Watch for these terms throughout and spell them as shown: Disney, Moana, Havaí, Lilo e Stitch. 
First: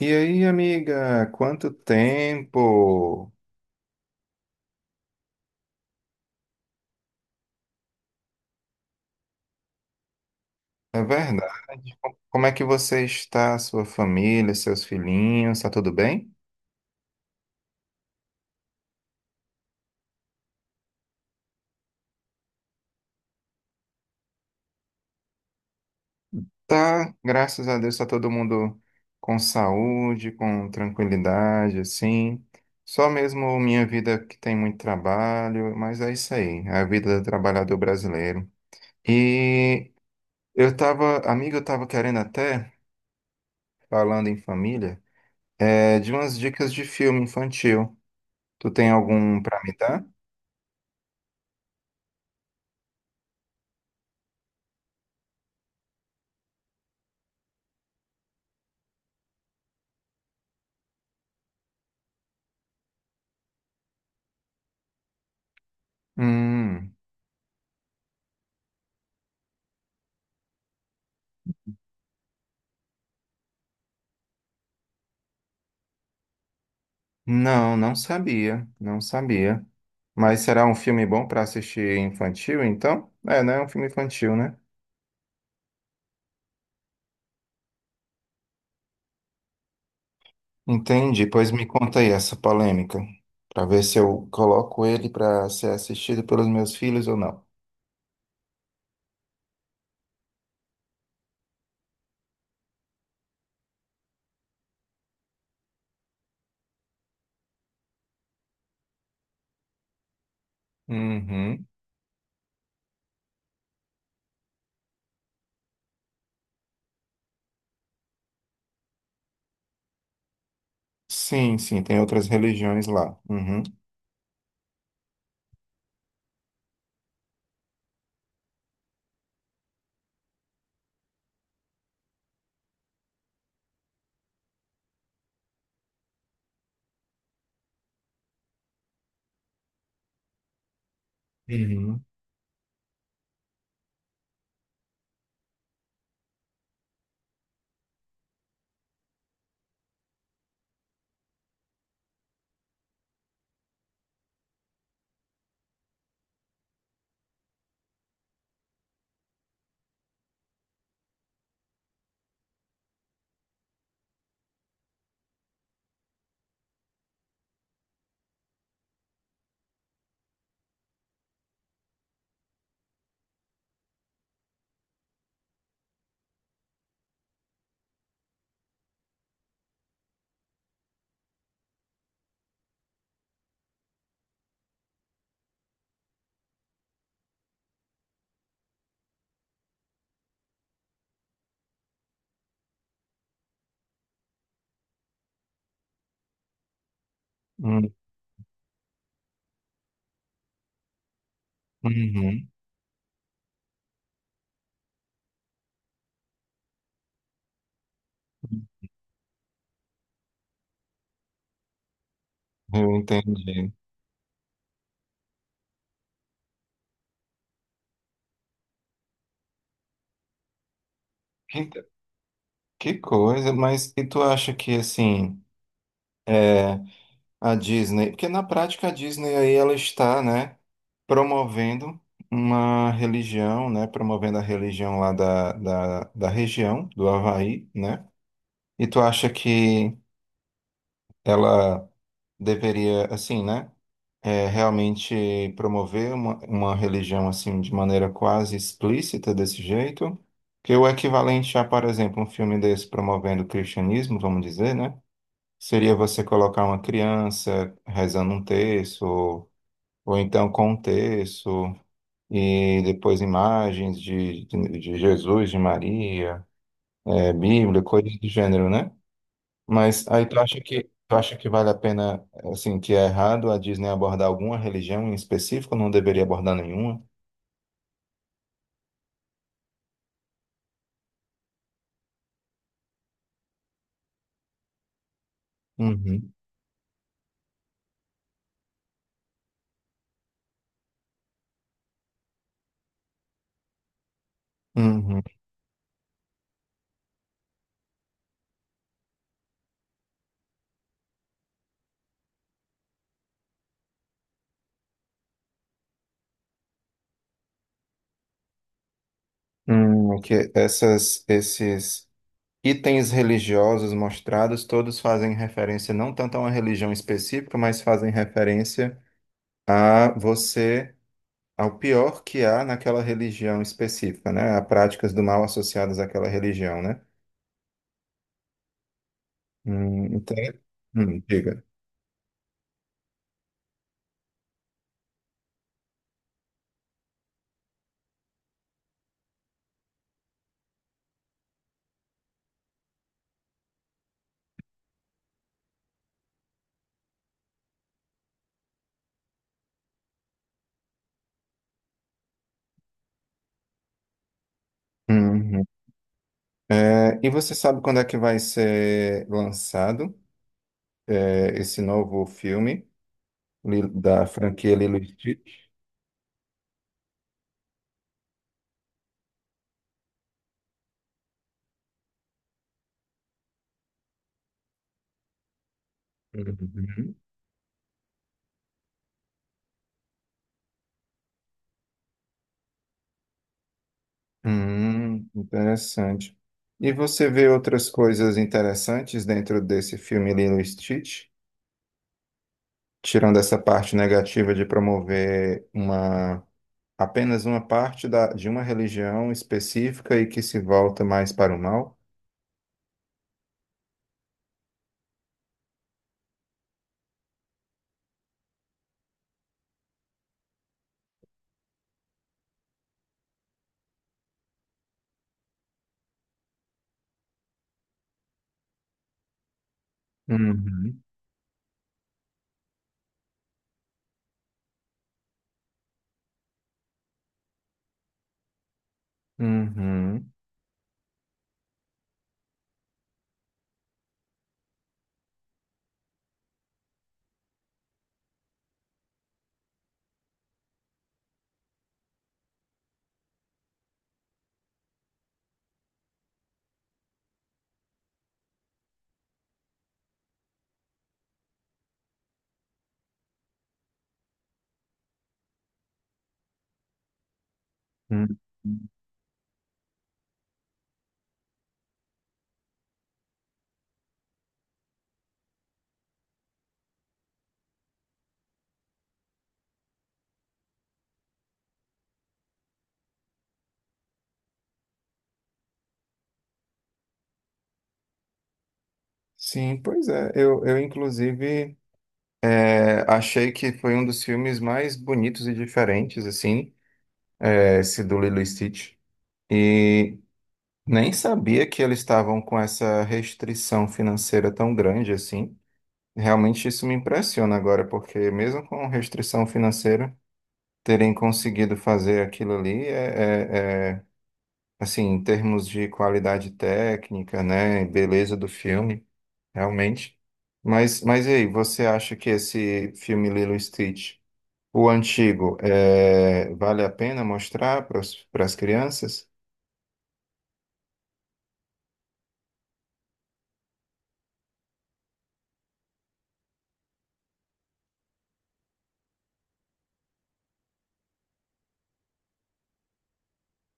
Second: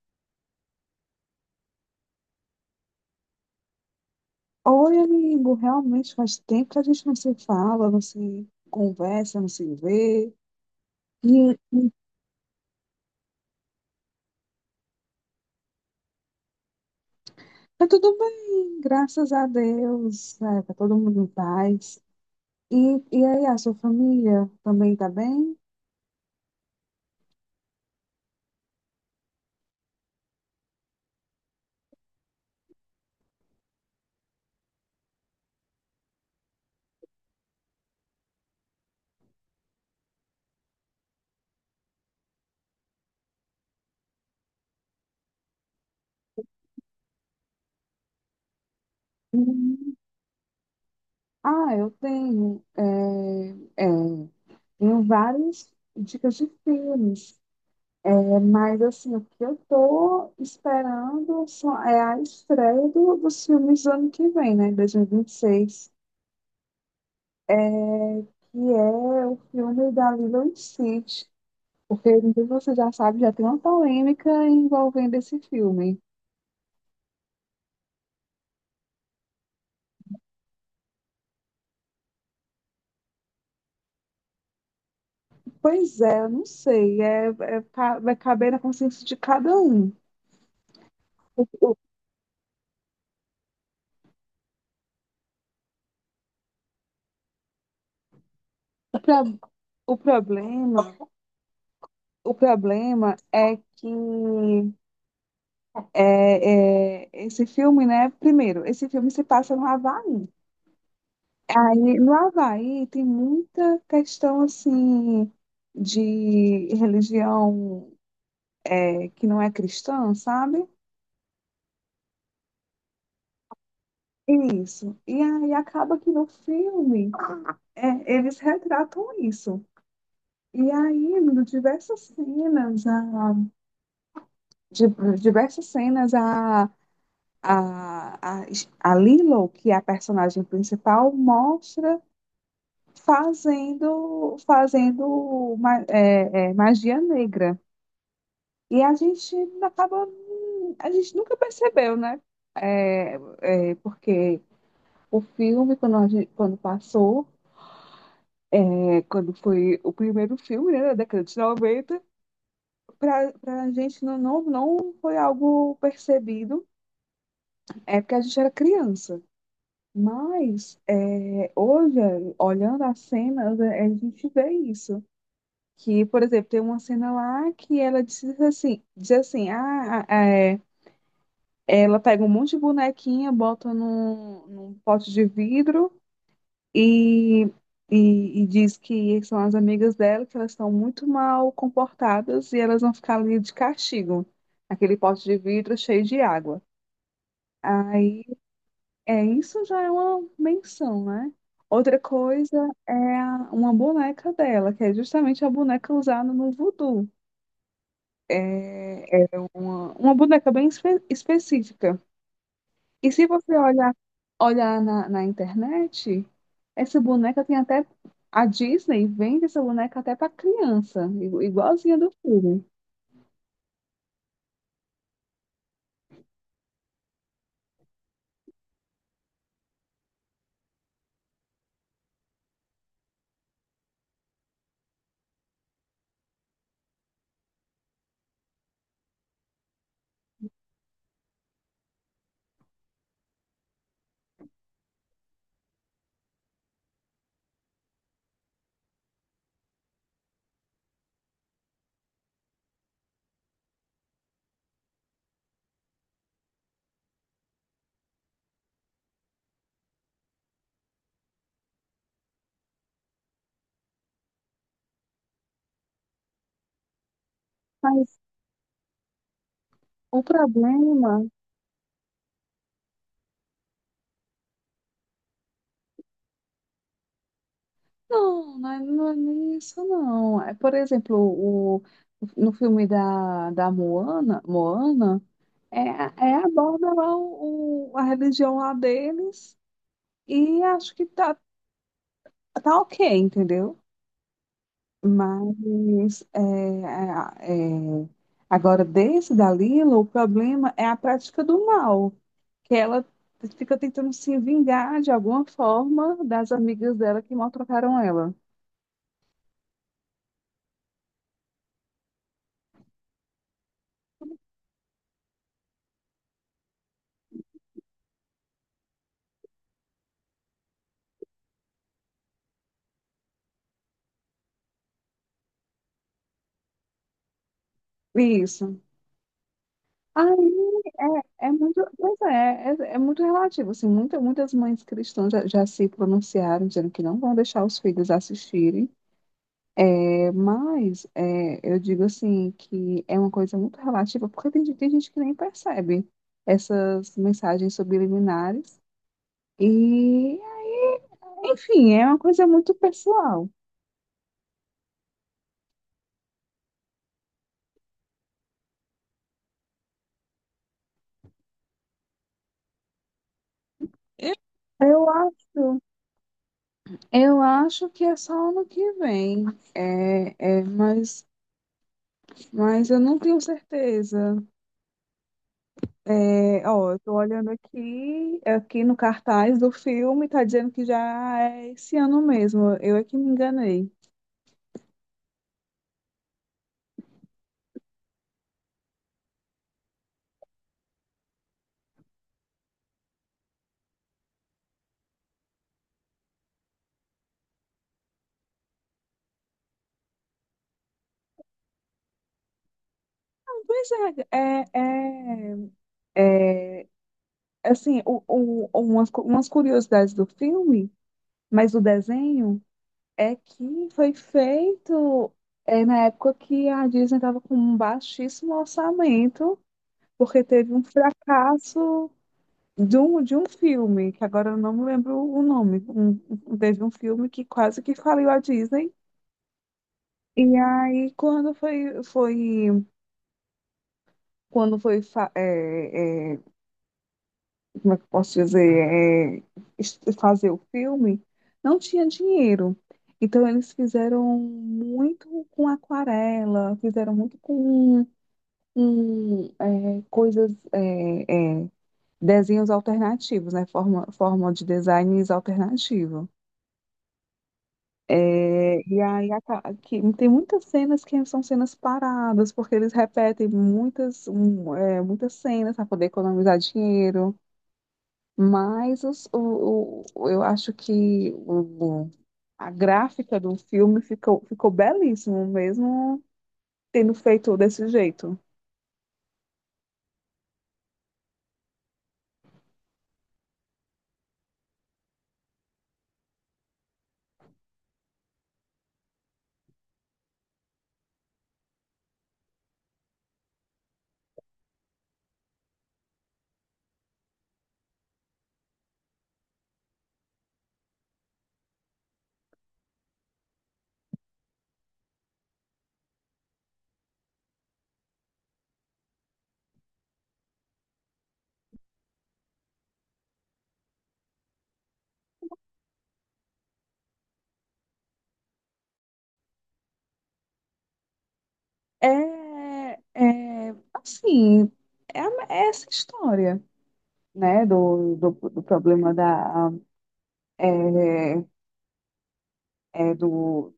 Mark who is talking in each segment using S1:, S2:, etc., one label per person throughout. S1: E aí, amiga, quanto tempo?
S2: Oi, amigo, realmente faz tempo que a gente não se fala, não se conversa, não se vê.
S1: É
S2: E
S1: verdade. Como é que você está, sua família, seus filhinhos? Tá tudo bem?
S2: tá tudo bem, graças a Deus, tá todo mundo em paz. E, e aí, a sua família também tá bem?
S1: Tá, graças a Deus, tá todo mundo com saúde, com tranquilidade, assim. Só mesmo minha vida que tem muito trabalho, mas é isso aí, é a vida do trabalhador brasileiro. E eu tava, amiga, eu tava querendo até, falando em família, de umas dicas de filme infantil. Tu tem algum para me
S2: Uhum.
S1: dar?
S2: Ah, eu tenho, é, tenho várias dicas de filmes, mas assim, o que eu tô esperando só é a estreia dos filmes do ano que vem, né, 2026.
S1: Hum,
S2: Que é o filme da Lilo e Stitch, porque não sei se você já sabe, já tem uma polêmica envolvendo esse filme.
S1: não, não sabia, não sabia. Mas será um filme bom para assistir infantil, então? É, né? É um filme infantil, né?
S2: Pois é, eu não sei, vai caber na consciência de cada um.
S1: Entendi.
S2: O,
S1: Pois me
S2: o,
S1: conta aí essa polêmica, para ver se eu coloco ele para ser assistido pelos meus filhos ou não.
S2: o pro- o problema, o problema é que esse filme, né? Primeiro, esse filme se passa no Havaí.
S1: Uhum.
S2: Aí, no Havaí tem muita questão assim de religião, que não é cristã, sabe?
S1: Sim, sim, tem outras religiões lá. Uhum.
S2: Isso. E aí acaba que no filme, eles retratam isso. E aí, em diversas cenas, de, diversas cenas, a, a, a Lilo, que é a personagem principal, mostra
S1: Uhum.
S2: fazendo magia negra. E a gente acaba, a gente nunca percebeu, né? É, porque o filme, quando passou, é, quando foi o primeiro filme, né, da década de 90, para a gente não foi algo percebido, é porque a gente era criança. Mas é, hoje, olhando as cenas, é, a gente vê isso. Que, por exemplo, tem uma cena lá que ela diz assim, ela pega um monte de bonequinha, bota num pote de vidro. E, e diz que são as amigas dela, que elas estão muito mal comportadas e elas vão ficar ali de castigo, aquele pote de vidro cheio de água.
S1: Uhum.
S2: Aí, isso já é uma menção, né? Outra
S1: Uhum.
S2: coisa é uma boneca dela, que é justamente a boneca usada no voodoo. É uma boneca bem específica.
S1: Eu
S2: E se você
S1: entendi.
S2: olhar, olhar na internet, essa boneca tem até. A Disney vende essa boneca até para criança,
S1: Que,
S2: igualzinha do filme.
S1: que coisa, mas e tu acha que assim. é, A Disney, porque na prática a Disney aí ela está, né, promovendo uma religião, né, promovendo a religião lá da região, do Havaí, né? E tu acha que ela deveria, assim, né, realmente promover uma religião, assim, de maneira quase explícita desse jeito? Que o equivalente a, por exemplo, um filme desse promovendo o cristianismo, vamos dizer, né? Seria você colocar uma criança rezando um terço, ou então contexto, e depois imagens de Jesus, de Maria, é, Bíblia, coisas
S2: Mas
S1: do gênero, né? Mas
S2: o
S1: aí tu
S2: problema.
S1: acha que vale a pena, assim, que é errado a Disney abordar alguma religião em específico, não deveria abordar nenhuma?
S2: Não, não é, não é nem isso, não. É, por exemplo, no filme da Moana, Moana, é,
S1: Uhum,
S2: é aborda lá a religião lá deles e acho que tá ok, entendeu?
S1: uhum.
S2: Mas é, é, é, agora, desse da Lila, o problema é a prática do mal, que ela fica tentando se vingar de alguma forma das amigas dela que maltrataram ela.
S1: Que essas, esses itens religiosos mostrados, todos fazem referência não tanto a uma religião específica, mas fazem referência a você ao pior que há naquela religião específica, né? A práticas do mal associadas àquela religião, né?
S2: Isso.
S1: Então,
S2: Aí é, é
S1: diga.
S2: muito, pois é, é muito relativo. Assim, muitas mães cristãs já se pronunciaram, dizendo que não vão deixar os filhos assistirem. Mas é, eu digo assim que é uma coisa muito relativa, porque tem gente que nem percebe essas mensagens subliminares. E, enfim, é uma coisa muito pessoal.
S1: Uhum. É, e você sabe quando é que vai ser lançado, é, esse novo filme da franquia Lilo e
S2: Eu
S1: Stitch?
S2: acho, eu acho que é só ano que vem. É, é, mas, mas eu não tenho certeza. É, ó, eu
S1: Uhum.
S2: tô olhando aqui, aqui no cartaz do filme, tá dizendo que já é esse ano mesmo. Eu é que me enganei.
S1: Interessante. E você vê outras coisas interessantes dentro desse filme Lilo e Stitch? Tirando essa parte negativa de promover uma, apenas uma parte da, de uma religião específica e que se volta mais para o mal?
S2: Pois é, é, é assim, umas curiosidades do filme, mas o desenho é que foi feito, na época que a Disney estava com um baixíssimo orçamento, porque teve um
S1: Uhum.
S2: fracasso de um filme, que agora eu não me lembro o nome. Teve um filme que quase que faliu a Disney.
S1: Uhum.
S2: E aí, quando foi, foi, quando foi, fa- é, é, como é que eu posso dizer, fazer o filme, não tinha dinheiro. Então eles fizeram muito com aquarela, fizeram muito com, é, desenhos alternativos, né? Forma de designs alternativo.
S1: Uhum.
S2: É, e aí tem muitas cenas que são cenas paradas, porque eles repetem muitas cenas para poder economizar dinheiro. Mas eu acho que a gráfica do filme ficou, ficou belíssimo, mesmo tendo feito desse jeito.
S1: Sim, pois é. Eu inclusive, é, achei que foi um dos filmes mais bonitos e diferentes, assim, é, esse do Lilo e Stitch. E nem sabia que eles estavam com essa restrição financeira tão grande, assim. Realmente isso me impressiona agora, porque mesmo com restrição financeira, terem conseguido fazer aquilo ali é assim, em termos de qualidade técnica, né, e beleza do filme, realmente. Mas e aí, você acha que esse filme Lilo e Stitch, o antigo, é, vale a pena mostrar para as crianças?
S2: É, é assim, é essa história, né, do problema da, é, é do,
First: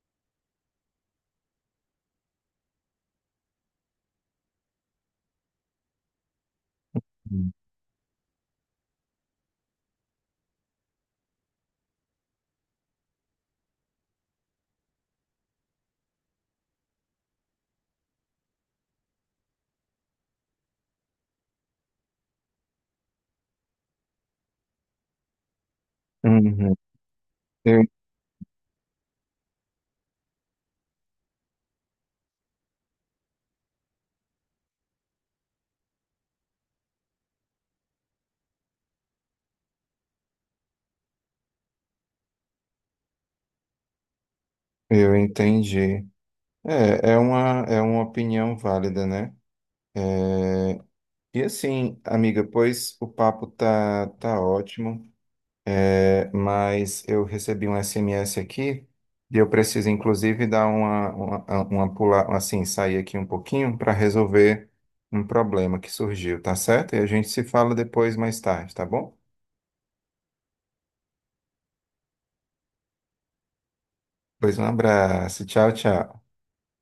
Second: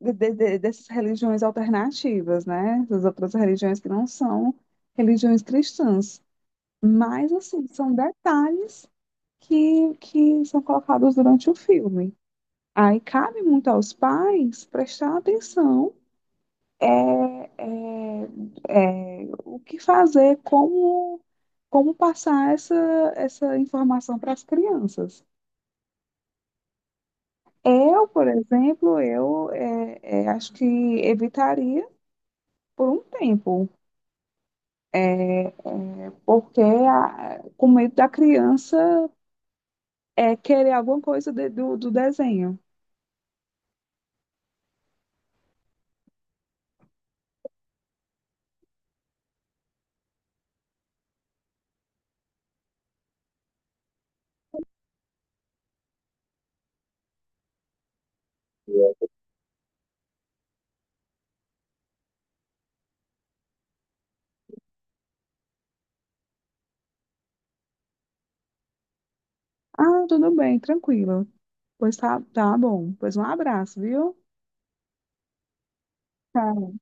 S2: de- dessas religiões alternativas, né, das outras religiões que não são religiões cristãs. Mas, assim, são detalhes que são colocados durante o filme. Aí cabe muito aos pais prestar atenção, é, o que fazer, como, como passar essa, essa informação para as crianças.
S1: Uhum. Eu,
S2: Eu, por exemplo, acho que evitaria por um tempo, é, é, porque a, com medo da criança, querer alguma coisa do desenho.
S1: eu entendi. É, é uma opinião válida, né? E assim, amiga, pois o papo tá ótimo. É, mas eu recebi um SMS aqui e eu preciso, inclusive, dar uma, pular, assim, sair aqui um pouquinho para resolver um problema que surgiu, tá certo? E a gente se fala depois, mais tarde, tá bom?
S2: Ah, tudo bem, tranquilo. Pois tá, tá bom. Pois um abraço, viu?
S1: Pois um abraço, tchau, tchau.
S2: Tá.